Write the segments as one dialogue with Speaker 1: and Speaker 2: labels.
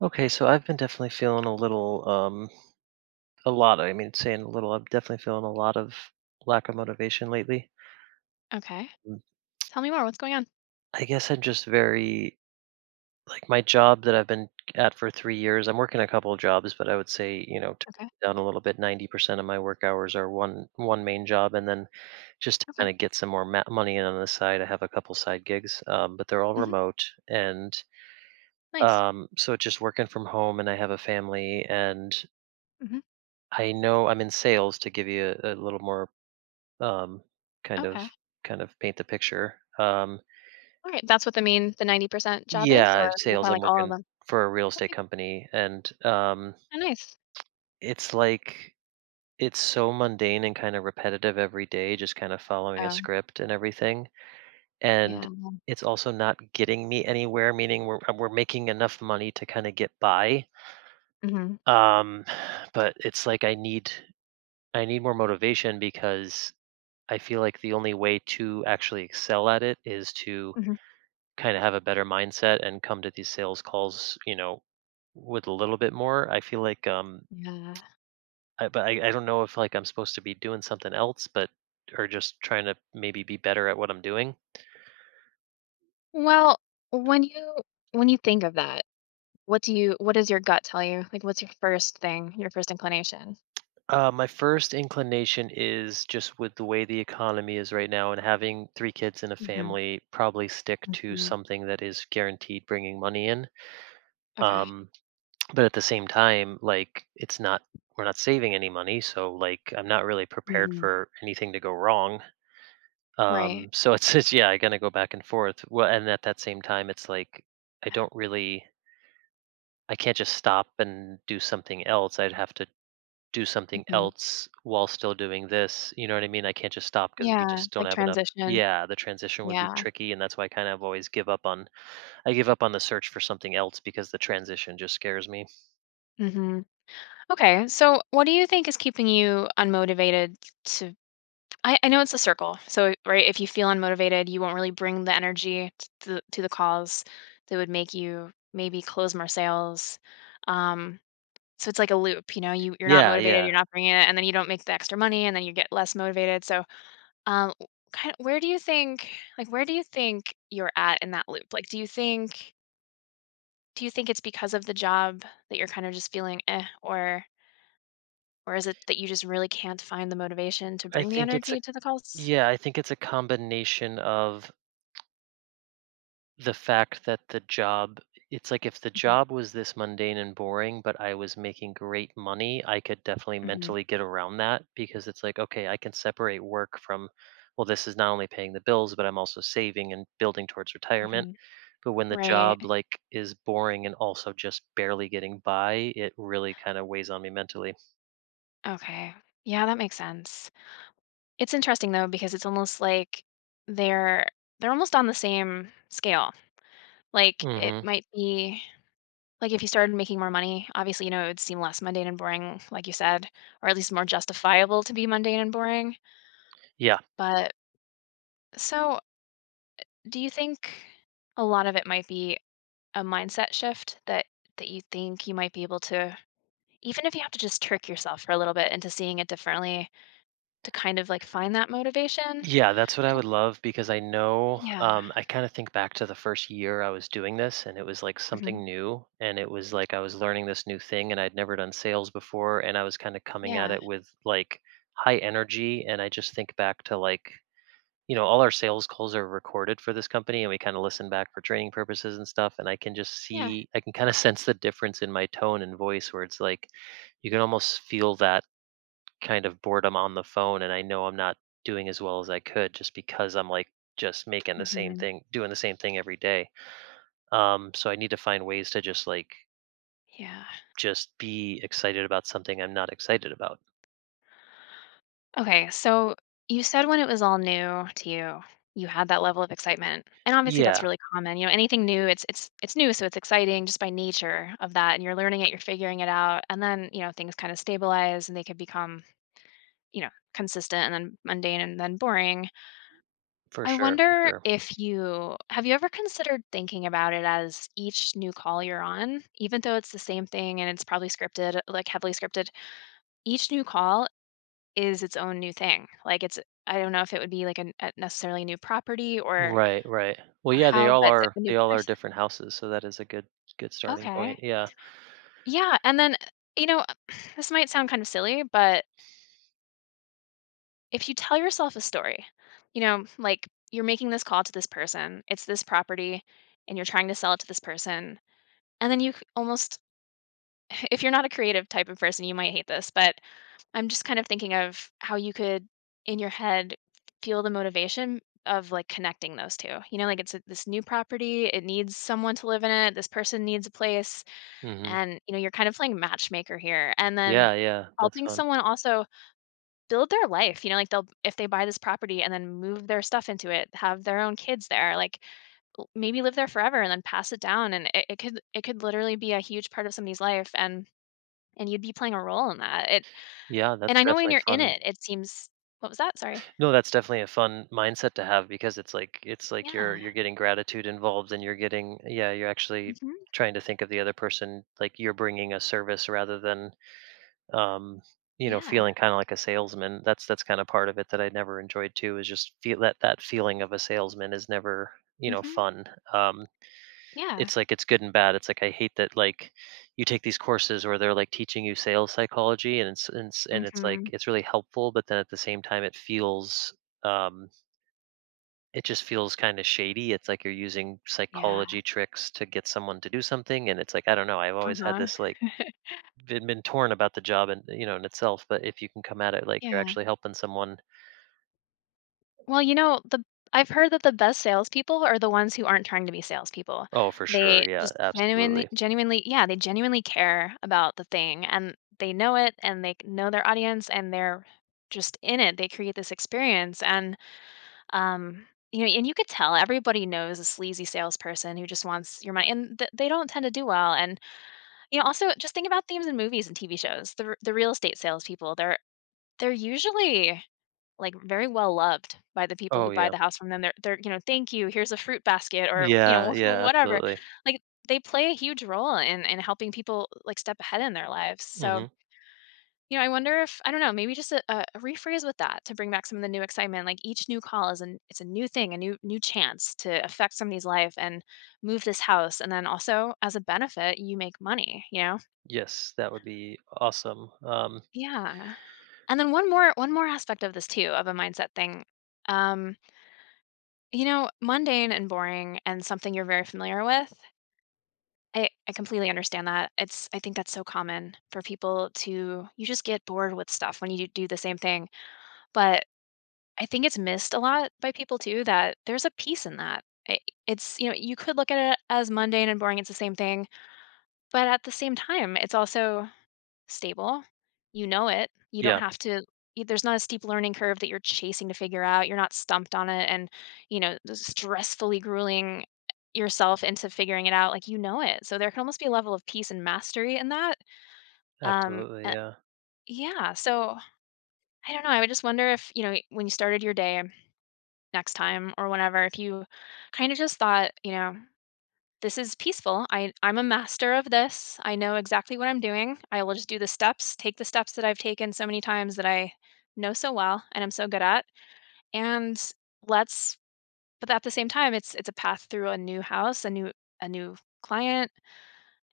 Speaker 1: Okay, so I've been definitely feeling a little, a lot. I mean, saying a little, I'm definitely feeling a lot of lack of motivation lately.
Speaker 2: Okay.
Speaker 1: Mm,
Speaker 2: Tell me more. What's going on?
Speaker 1: I guess I'm just very, like, my job that I've been at for 3 years, I'm working a couple of jobs, but I would say, you know, to break
Speaker 2: Okay.
Speaker 1: it down a little bit, 90% of my work hours are one main job. And then just to
Speaker 2: Okay.
Speaker 1: kind of get some more money in on the side, I have a couple side gigs, but they're all
Speaker 2: Mhm.
Speaker 1: remote. And
Speaker 2: Nice.
Speaker 1: So just working from home, and I have a family, and
Speaker 2: Mhm.
Speaker 1: I know I'm in sales to give you a little more um, kind of
Speaker 2: Okay.
Speaker 1: kind of paint the picture.
Speaker 2: Alright. That's what the 90% job is,
Speaker 1: Yeah,
Speaker 2: or kinda
Speaker 1: sales. I'm
Speaker 2: like all of
Speaker 1: working
Speaker 2: them?
Speaker 1: for a real estate
Speaker 2: Okay.
Speaker 1: company, and
Speaker 2: Oh, nice.
Speaker 1: it's like it's so mundane and kind of repetitive every day, just kind of following a
Speaker 2: Oh,
Speaker 1: script and everything. And
Speaker 2: yeah.
Speaker 1: it's also not getting me anywhere, meaning we're making enough money to kind of get by.
Speaker 2: Mhm.
Speaker 1: Um, but it's like I need more motivation because I feel like the only way to actually excel at it is to
Speaker 2: Mhm.
Speaker 1: kind of have a better mindset and come to these sales calls, you know, with a little bit more. I feel like
Speaker 2: Yeah.
Speaker 1: I don't know if like I'm supposed to be doing something else, but or just trying to maybe be better at what I'm doing.
Speaker 2: Well, when you when you think of that, what do you what does your gut tell you? Like, what's your first thing, your first inclination?
Speaker 1: My first inclination is just with the way the economy is right now and having three kids in a
Speaker 2: Mhm.
Speaker 1: family, probably stick to
Speaker 2: Mhm.
Speaker 1: something that is guaranteed bringing money in.
Speaker 2: Okay.
Speaker 1: Um, But at the same time, like, it's not we're not saving any money, so, like, I'm not really prepared
Speaker 2: Mhm.
Speaker 1: for anything to go wrong.
Speaker 2: Right.
Speaker 1: So it's just yeah, I gotta go back and forth. Well, and at that same time, it's like, I
Speaker 2: Yeah.
Speaker 1: don't really I can't just stop and do something else. I'd have to do something
Speaker 2: Mhm.
Speaker 1: else while still doing this, you know what I mean? I can't just stop because we
Speaker 2: Yeah.
Speaker 1: just don't
Speaker 2: Like
Speaker 1: have enough.
Speaker 2: transition.
Speaker 1: Yeah, the transition would be
Speaker 2: Yeah.
Speaker 1: tricky, and that's why I kind of always give up on I give up on the search for something else because the transition just scares me.
Speaker 2: Mhm. Okay, so what do you think is keeping you unmotivated to? I know it's a circle, so right, if you feel unmotivated, you won't really bring the energy to the cause that would make you maybe close more sales. Um, so it's like a loop, you know, you're not
Speaker 1: Yeah,
Speaker 2: motivated,
Speaker 1: yeah.
Speaker 2: you're not bringing it, and then you don't make the extra money, and then you get less motivated. So, um, kind of, where do you think, like, where do you think you're at in that loop? Like, do you think it's because of the job that you're kind of just feeling eh? Or is it that you just really can't find the motivation to
Speaker 1: I
Speaker 2: bring the
Speaker 1: think it's a
Speaker 2: energy to the calls?
Speaker 1: Yeah, I think it's a combination of the fact that the job it's like if the
Speaker 2: Mhm,
Speaker 1: job was this mundane and boring, but I was making great money, I could definitely
Speaker 2: mhm,
Speaker 1: mentally get around that because it's like, okay, I can separate work from, well, this is not only paying the bills, but I'm also saving and building towards retirement.
Speaker 2: mhm.
Speaker 1: But when the
Speaker 2: Right.
Speaker 1: job like is boring and also just barely getting by, it really kind of weighs on me mentally.
Speaker 2: Okay. Yeah, that makes sense. It's interesting though because it's almost like they're they're almost on the same scale. Like it
Speaker 1: Hmm.
Speaker 2: might be like if you started making more money, obviously, you know, it would seem less mundane and boring, like you said, or at least more justifiable to be mundane and boring.
Speaker 1: Yeah,
Speaker 2: But so do you think a lot of it might be a mindset shift that you think you might be able to? Even if you have to just trick yourself for a little bit into seeing it differently, to kind of, like, find that motivation. Like
Speaker 1: yeah, that's what I
Speaker 2: w-
Speaker 1: would love because I know
Speaker 2: Yeah.
Speaker 1: I kind of think back to the first year I was doing this, and it was like
Speaker 2: Mhm.
Speaker 1: something new. And it was like I was learning this new thing, and I'd never done sales before. And I was kind of coming at
Speaker 2: Yeah.
Speaker 1: it with like high energy. And I just think back to like, you know, all our sales calls are recorded for this company, and we kind of listen back for training purposes and stuff. And I can just
Speaker 2: Yeah.
Speaker 1: see, I can kind of sense the difference in my tone and voice where it's like you can almost feel that kind of boredom on the phone and I know I'm not doing as well as I could just because I'm like just making the same
Speaker 2: Mhm.
Speaker 1: thing, doing the same thing every day. So I need to find ways to just like
Speaker 2: Yeah.
Speaker 1: just be excited about something I'm not excited about.
Speaker 2: Okay, so you said when it was all new to you, you had that level of excitement, and obviously that's
Speaker 1: Yeah,
Speaker 2: really common, you know, anything new, it's it's new, so it's exciting just by nature of that, and you're learning it, you're figuring it out, and then, you know, things kinda stabilize and they can become, you know, consistent and then mundane and then boring.
Speaker 1: for
Speaker 2: I
Speaker 1: sure, for
Speaker 2: wonder
Speaker 1: sure.
Speaker 2: if you have you ever considered thinking about it as each new call you're on, even though it's the same thing and it's probably scripted, like heavily scripted, each new call is its own new thing. Like it's I don't know if it would be like a necessarily new property
Speaker 1: Right, right. Well,
Speaker 2: or
Speaker 1: yeah,
Speaker 2: how, but it's a new
Speaker 1: they all are
Speaker 2: person.
Speaker 1: different houses, so that is a good starting
Speaker 2: Okay.
Speaker 1: point. Yeah.
Speaker 2: Yeah, and then, you know, this might sound kind of silly, but if you tell yourself a story, you know, like you're making this call to this person, it's this property and you're trying to sell it to this person. And then you c almost, if you're not a creative type of person, you might hate this, but I'm just kind of thinking of how you could, in your head, feel the motivation of, like, connecting those two. You know, like, it's a this new property, it needs someone to live in it, this person needs a place,
Speaker 1: Mhm.
Speaker 2: and, you know, you're kind of playing matchmaker here, and then
Speaker 1: Yeah, yeah, that's
Speaker 2: helping
Speaker 1: fun.
Speaker 2: someone also build their life, you know, like, they'll if they buy this property and then move their stuff into it, have their own kids there, like, l- maybe live there forever and then pass it down and it, it could literally be a huge part of somebody's life and you'd be playing a role in that it
Speaker 1: Yeah, that's
Speaker 2: and I know when
Speaker 1: definitely
Speaker 2: you're in
Speaker 1: fun.
Speaker 2: it it seems what was that sorry
Speaker 1: No, that's definitely a fun mindset to have because it's like
Speaker 2: yeah
Speaker 1: you're getting gratitude involved and you're getting yeah, you're actually
Speaker 2: hmm
Speaker 1: trying to think of the other person like you're bringing a service rather than um you know
Speaker 2: yeah
Speaker 1: feeling kind of like a salesman. That's kind of part of it that I never enjoyed too is just feel that feeling of a salesman is never, you know,
Speaker 2: hmm
Speaker 1: fun. Um
Speaker 2: yeah
Speaker 1: it's like it's good and bad. It's like I hate that like you take these courses where they're like teaching you sales psychology and it's like
Speaker 2: hmm
Speaker 1: it's really helpful, but then at the same time it feels um it just feels kinda shady. It's like you're using
Speaker 2: yeah
Speaker 1: psychology tricks to get someone to do something, and it's like, I don't know, I've always had
Speaker 2: uh-huh
Speaker 1: this, like, been torn about the job and, you know, in itself, but if you can come at it like you're
Speaker 2: yeah.
Speaker 1: actually helping someone.
Speaker 2: Well, you know, the I've heard that the best salespeople are the ones who aren't trying to be salespeople.
Speaker 1: Oh, for
Speaker 2: They
Speaker 1: sure, yeah,
Speaker 2: just genuinely,
Speaker 1: absolutely.
Speaker 2: genuinely, yeah, they genuinely care about the thing and they know it and they know their audience and they're just in it. They create this experience and um you know, and you could tell everybody knows a sleazy salesperson who just wants your money, and they don't tend to do well. And you know, also just think about themes in movies and TV shows. The real estate salespeople, they're usually like, very well loved by the people who
Speaker 1: Oh,
Speaker 2: buy
Speaker 1: yeah.
Speaker 2: the house from them. They're, you know, "Thank you, here's a fruit basket," or, you
Speaker 1: Yeah,
Speaker 2: know,
Speaker 1: yeah,
Speaker 2: whatever.
Speaker 1: absolutely.
Speaker 2: Like, they play a huge role in helping people, like, step ahead in their lives. So,
Speaker 1: Mhm.
Speaker 2: you know, I wonder if I don't know, maybe just a rephrase with that to bring back some of the new excitement, like, each new call is an it's a new thing, a new new chance to affect somebody's life and move this house, and then also, as a benefit, you make money, you know?
Speaker 1: Yes, that would be awesome.
Speaker 2: Yeah. And then one more aspect of this too, of a mindset thing, um you know, mundane and boring and something you're very familiar with, I completely understand that. It's I think that's so common for people to you just get bored with stuff when you do the same thing. But I think it's missed a lot by people too that there's a piece in that. I- It's you know, you could look at it as mundane and boring, it's the same thing, but at the same time, it's also stable. You know it. You don't
Speaker 1: Yeah,
Speaker 2: have to y there's not a steep learning curve that you're chasing to figure out. You're not stumped on it and, you know, stressfully grueling yourself into figuring it out, like, you know it. So there can almost be a level of peace and mastery in that. Um,
Speaker 1: absolutely,
Speaker 2: uh
Speaker 1: yeah.
Speaker 2: yeah, so I don't know, I would just wonder if, you know, when you started your day next time or whenever, if you kinda just thought, you know, this is peaceful. I'm a master of this. I know exactly what I'm doing. I will just do the steps, take the steps that I've taken so many times that I know so well and I'm so good at. And let's, but at the same time, it's a path through a new house, a new client,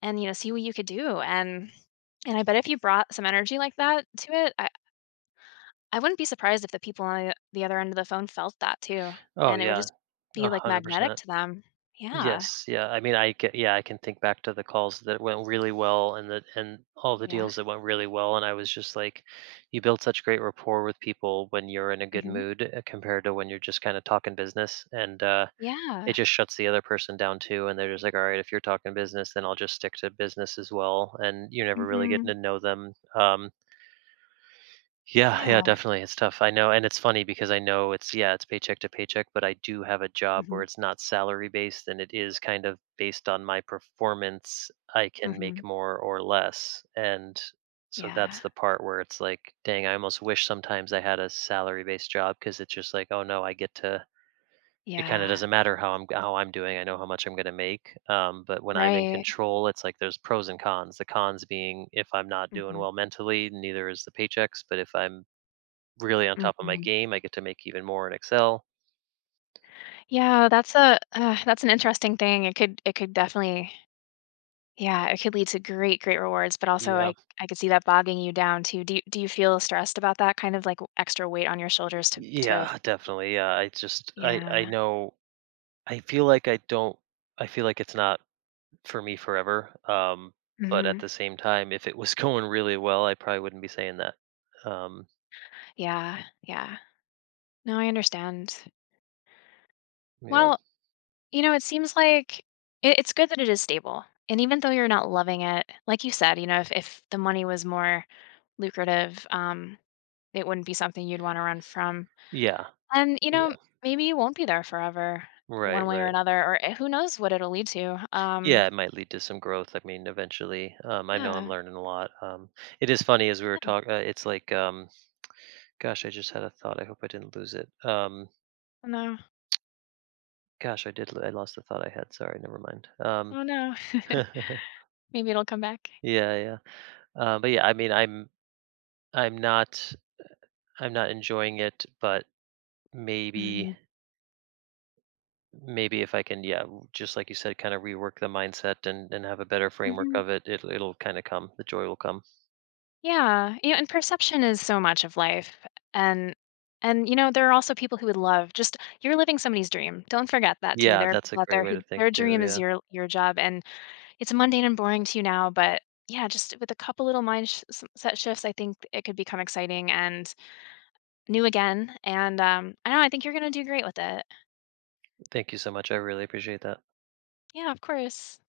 Speaker 2: and you know, see what you could do. And I bet if you brought some energy like that to it, I wouldn't be surprised if the people on the other end of the phone felt that too.
Speaker 1: Oh,
Speaker 2: And it would
Speaker 1: yeah,
Speaker 2: just be like magnetic
Speaker 1: 100%.
Speaker 2: to them. Yeah.
Speaker 1: Yes, yeah. I mean, I ca yeah, I can think back to the calls that went really well and that and all the
Speaker 2: Yeah.
Speaker 1: deals that went really well, and I was just like, you build such great rapport with people when you're in a good
Speaker 2: Hmm.
Speaker 1: mood, compared to when you're just kinda talking business, and, it
Speaker 2: Yeah.
Speaker 1: just shuts the other person down too, and they're just like, "Alright, if you're talking business, then I'll just stick to business as well," and you're never really getting
Speaker 2: Hmm.
Speaker 1: to know them. Yeah, yeah,
Speaker 2: Yeah.
Speaker 1: definitely. It's tough. I know, and it's funny because I know it's yeah, it's paycheck to paycheck, but I do have a job where
Speaker 2: Mhm,
Speaker 1: it's not salary based and it is kind of based on my performance. I can
Speaker 2: mhm.
Speaker 1: make more or less. And so that's
Speaker 2: Yeah,
Speaker 1: the part where it's like, dang, I almost wish sometimes I had a salary based job because it's just like, oh no, I get to it kind of
Speaker 2: yeah.
Speaker 1: doesn't matter how I'm doing. I know how much I'm going to make. But when I'm in
Speaker 2: Right.
Speaker 1: control, it's like there's pros and cons. The cons being if I'm not doing
Speaker 2: Mhm,
Speaker 1: well mentally, neither is the paychecks. But if I'm really on top of my
Speaker 2: mhm.
Speaker 1: game. I get to make even more in Excel.
Speaker 2: Yeah, that's a that's an interesting thing. It could definitely yeah, it could lead to great, great rewards, but also
Speaker 1: Yeah.
Speaker 2: I could see that bogging you down too. Do you feel stressed about that kind of, like, extra weight on your shoulders to
Speaker 1: Yeah, definitely. Yeah, I
Speaker 2: yeah.
Speaker 1: know I feel like I don't I feel like it's not for me forever. But at
Speaker 2: Mhm.
Speaker 1: the same time, if it was going really well, I probably wouldn't be saying that. Um,
Speaker 2: Yeah, yeah. No, I understand.
Speaker 1: yeah.
Speaker 2: Well, you know, it seems like it, it's good that it is stable. And even though you're not loving it, like you said, you know, if the money was more lucrative, it wouldn't be something you'd want to run from.
Speaker 1: Yeah.
Speaker 2: And, you know,
Speaker 1: Yeah.
Speaker 2: maybe you won't be there forever, one
Speaker 1: Right,
Speaker 2: way or
Speaker 1: right.
Speaker 2: another, or eh, who knows what it'll lead to.
Speaker 1: Yeah, it might lead to some growth. I mean, eventually, I know I'm
Speaker 2: Yeah.
Speaker 1: learning a lot. It is funny as we were talking. Gosh, I just had a thought. I hope I didn't lose it.
Speaker 2: Oh no.
Speaker 1: Gosh, I lost the thought I had, sorry, never mind.
Speaker 2: Oh no. Maybe it'll come back.
Speaker 1: Yeah, yeah. But, yeah, I mean, I'm not I'm not enjoying it, but maybe
Speaker 2: Hmm.
Speaker 1: maybe if I can, yeah, w just like you said, kinda rework the mindset and have a better framework of it, it'll kinda come, the joy will come.
Speaker 2: Yeah, you know, and perception is so much of life. And and you know, there are also people who would love just you're living somebody's dream. Don't forget that too.
Speaker 1: Yeah,
Speaker 2: There are
Speaker 1: that's a
Speaker 2: people out
Speaker 1: great
Speaker 2: there
Speaker 1: way
Speaker 2: who
Speaker 1: to think
Speaker 2: their
Speaker 1: too,
Speaker 2: dream is
Speaker 1: yeah.
Speaker 2: your job and it's mundane and boring to you now, but yeah, just with a couple little set shifts, I think it could become exciting and new again. And I don't know, I think you're gonna do great with it.
Speaker 1: Thank you so much, I really appreciate that.
Speaker 2: Yeah, of course.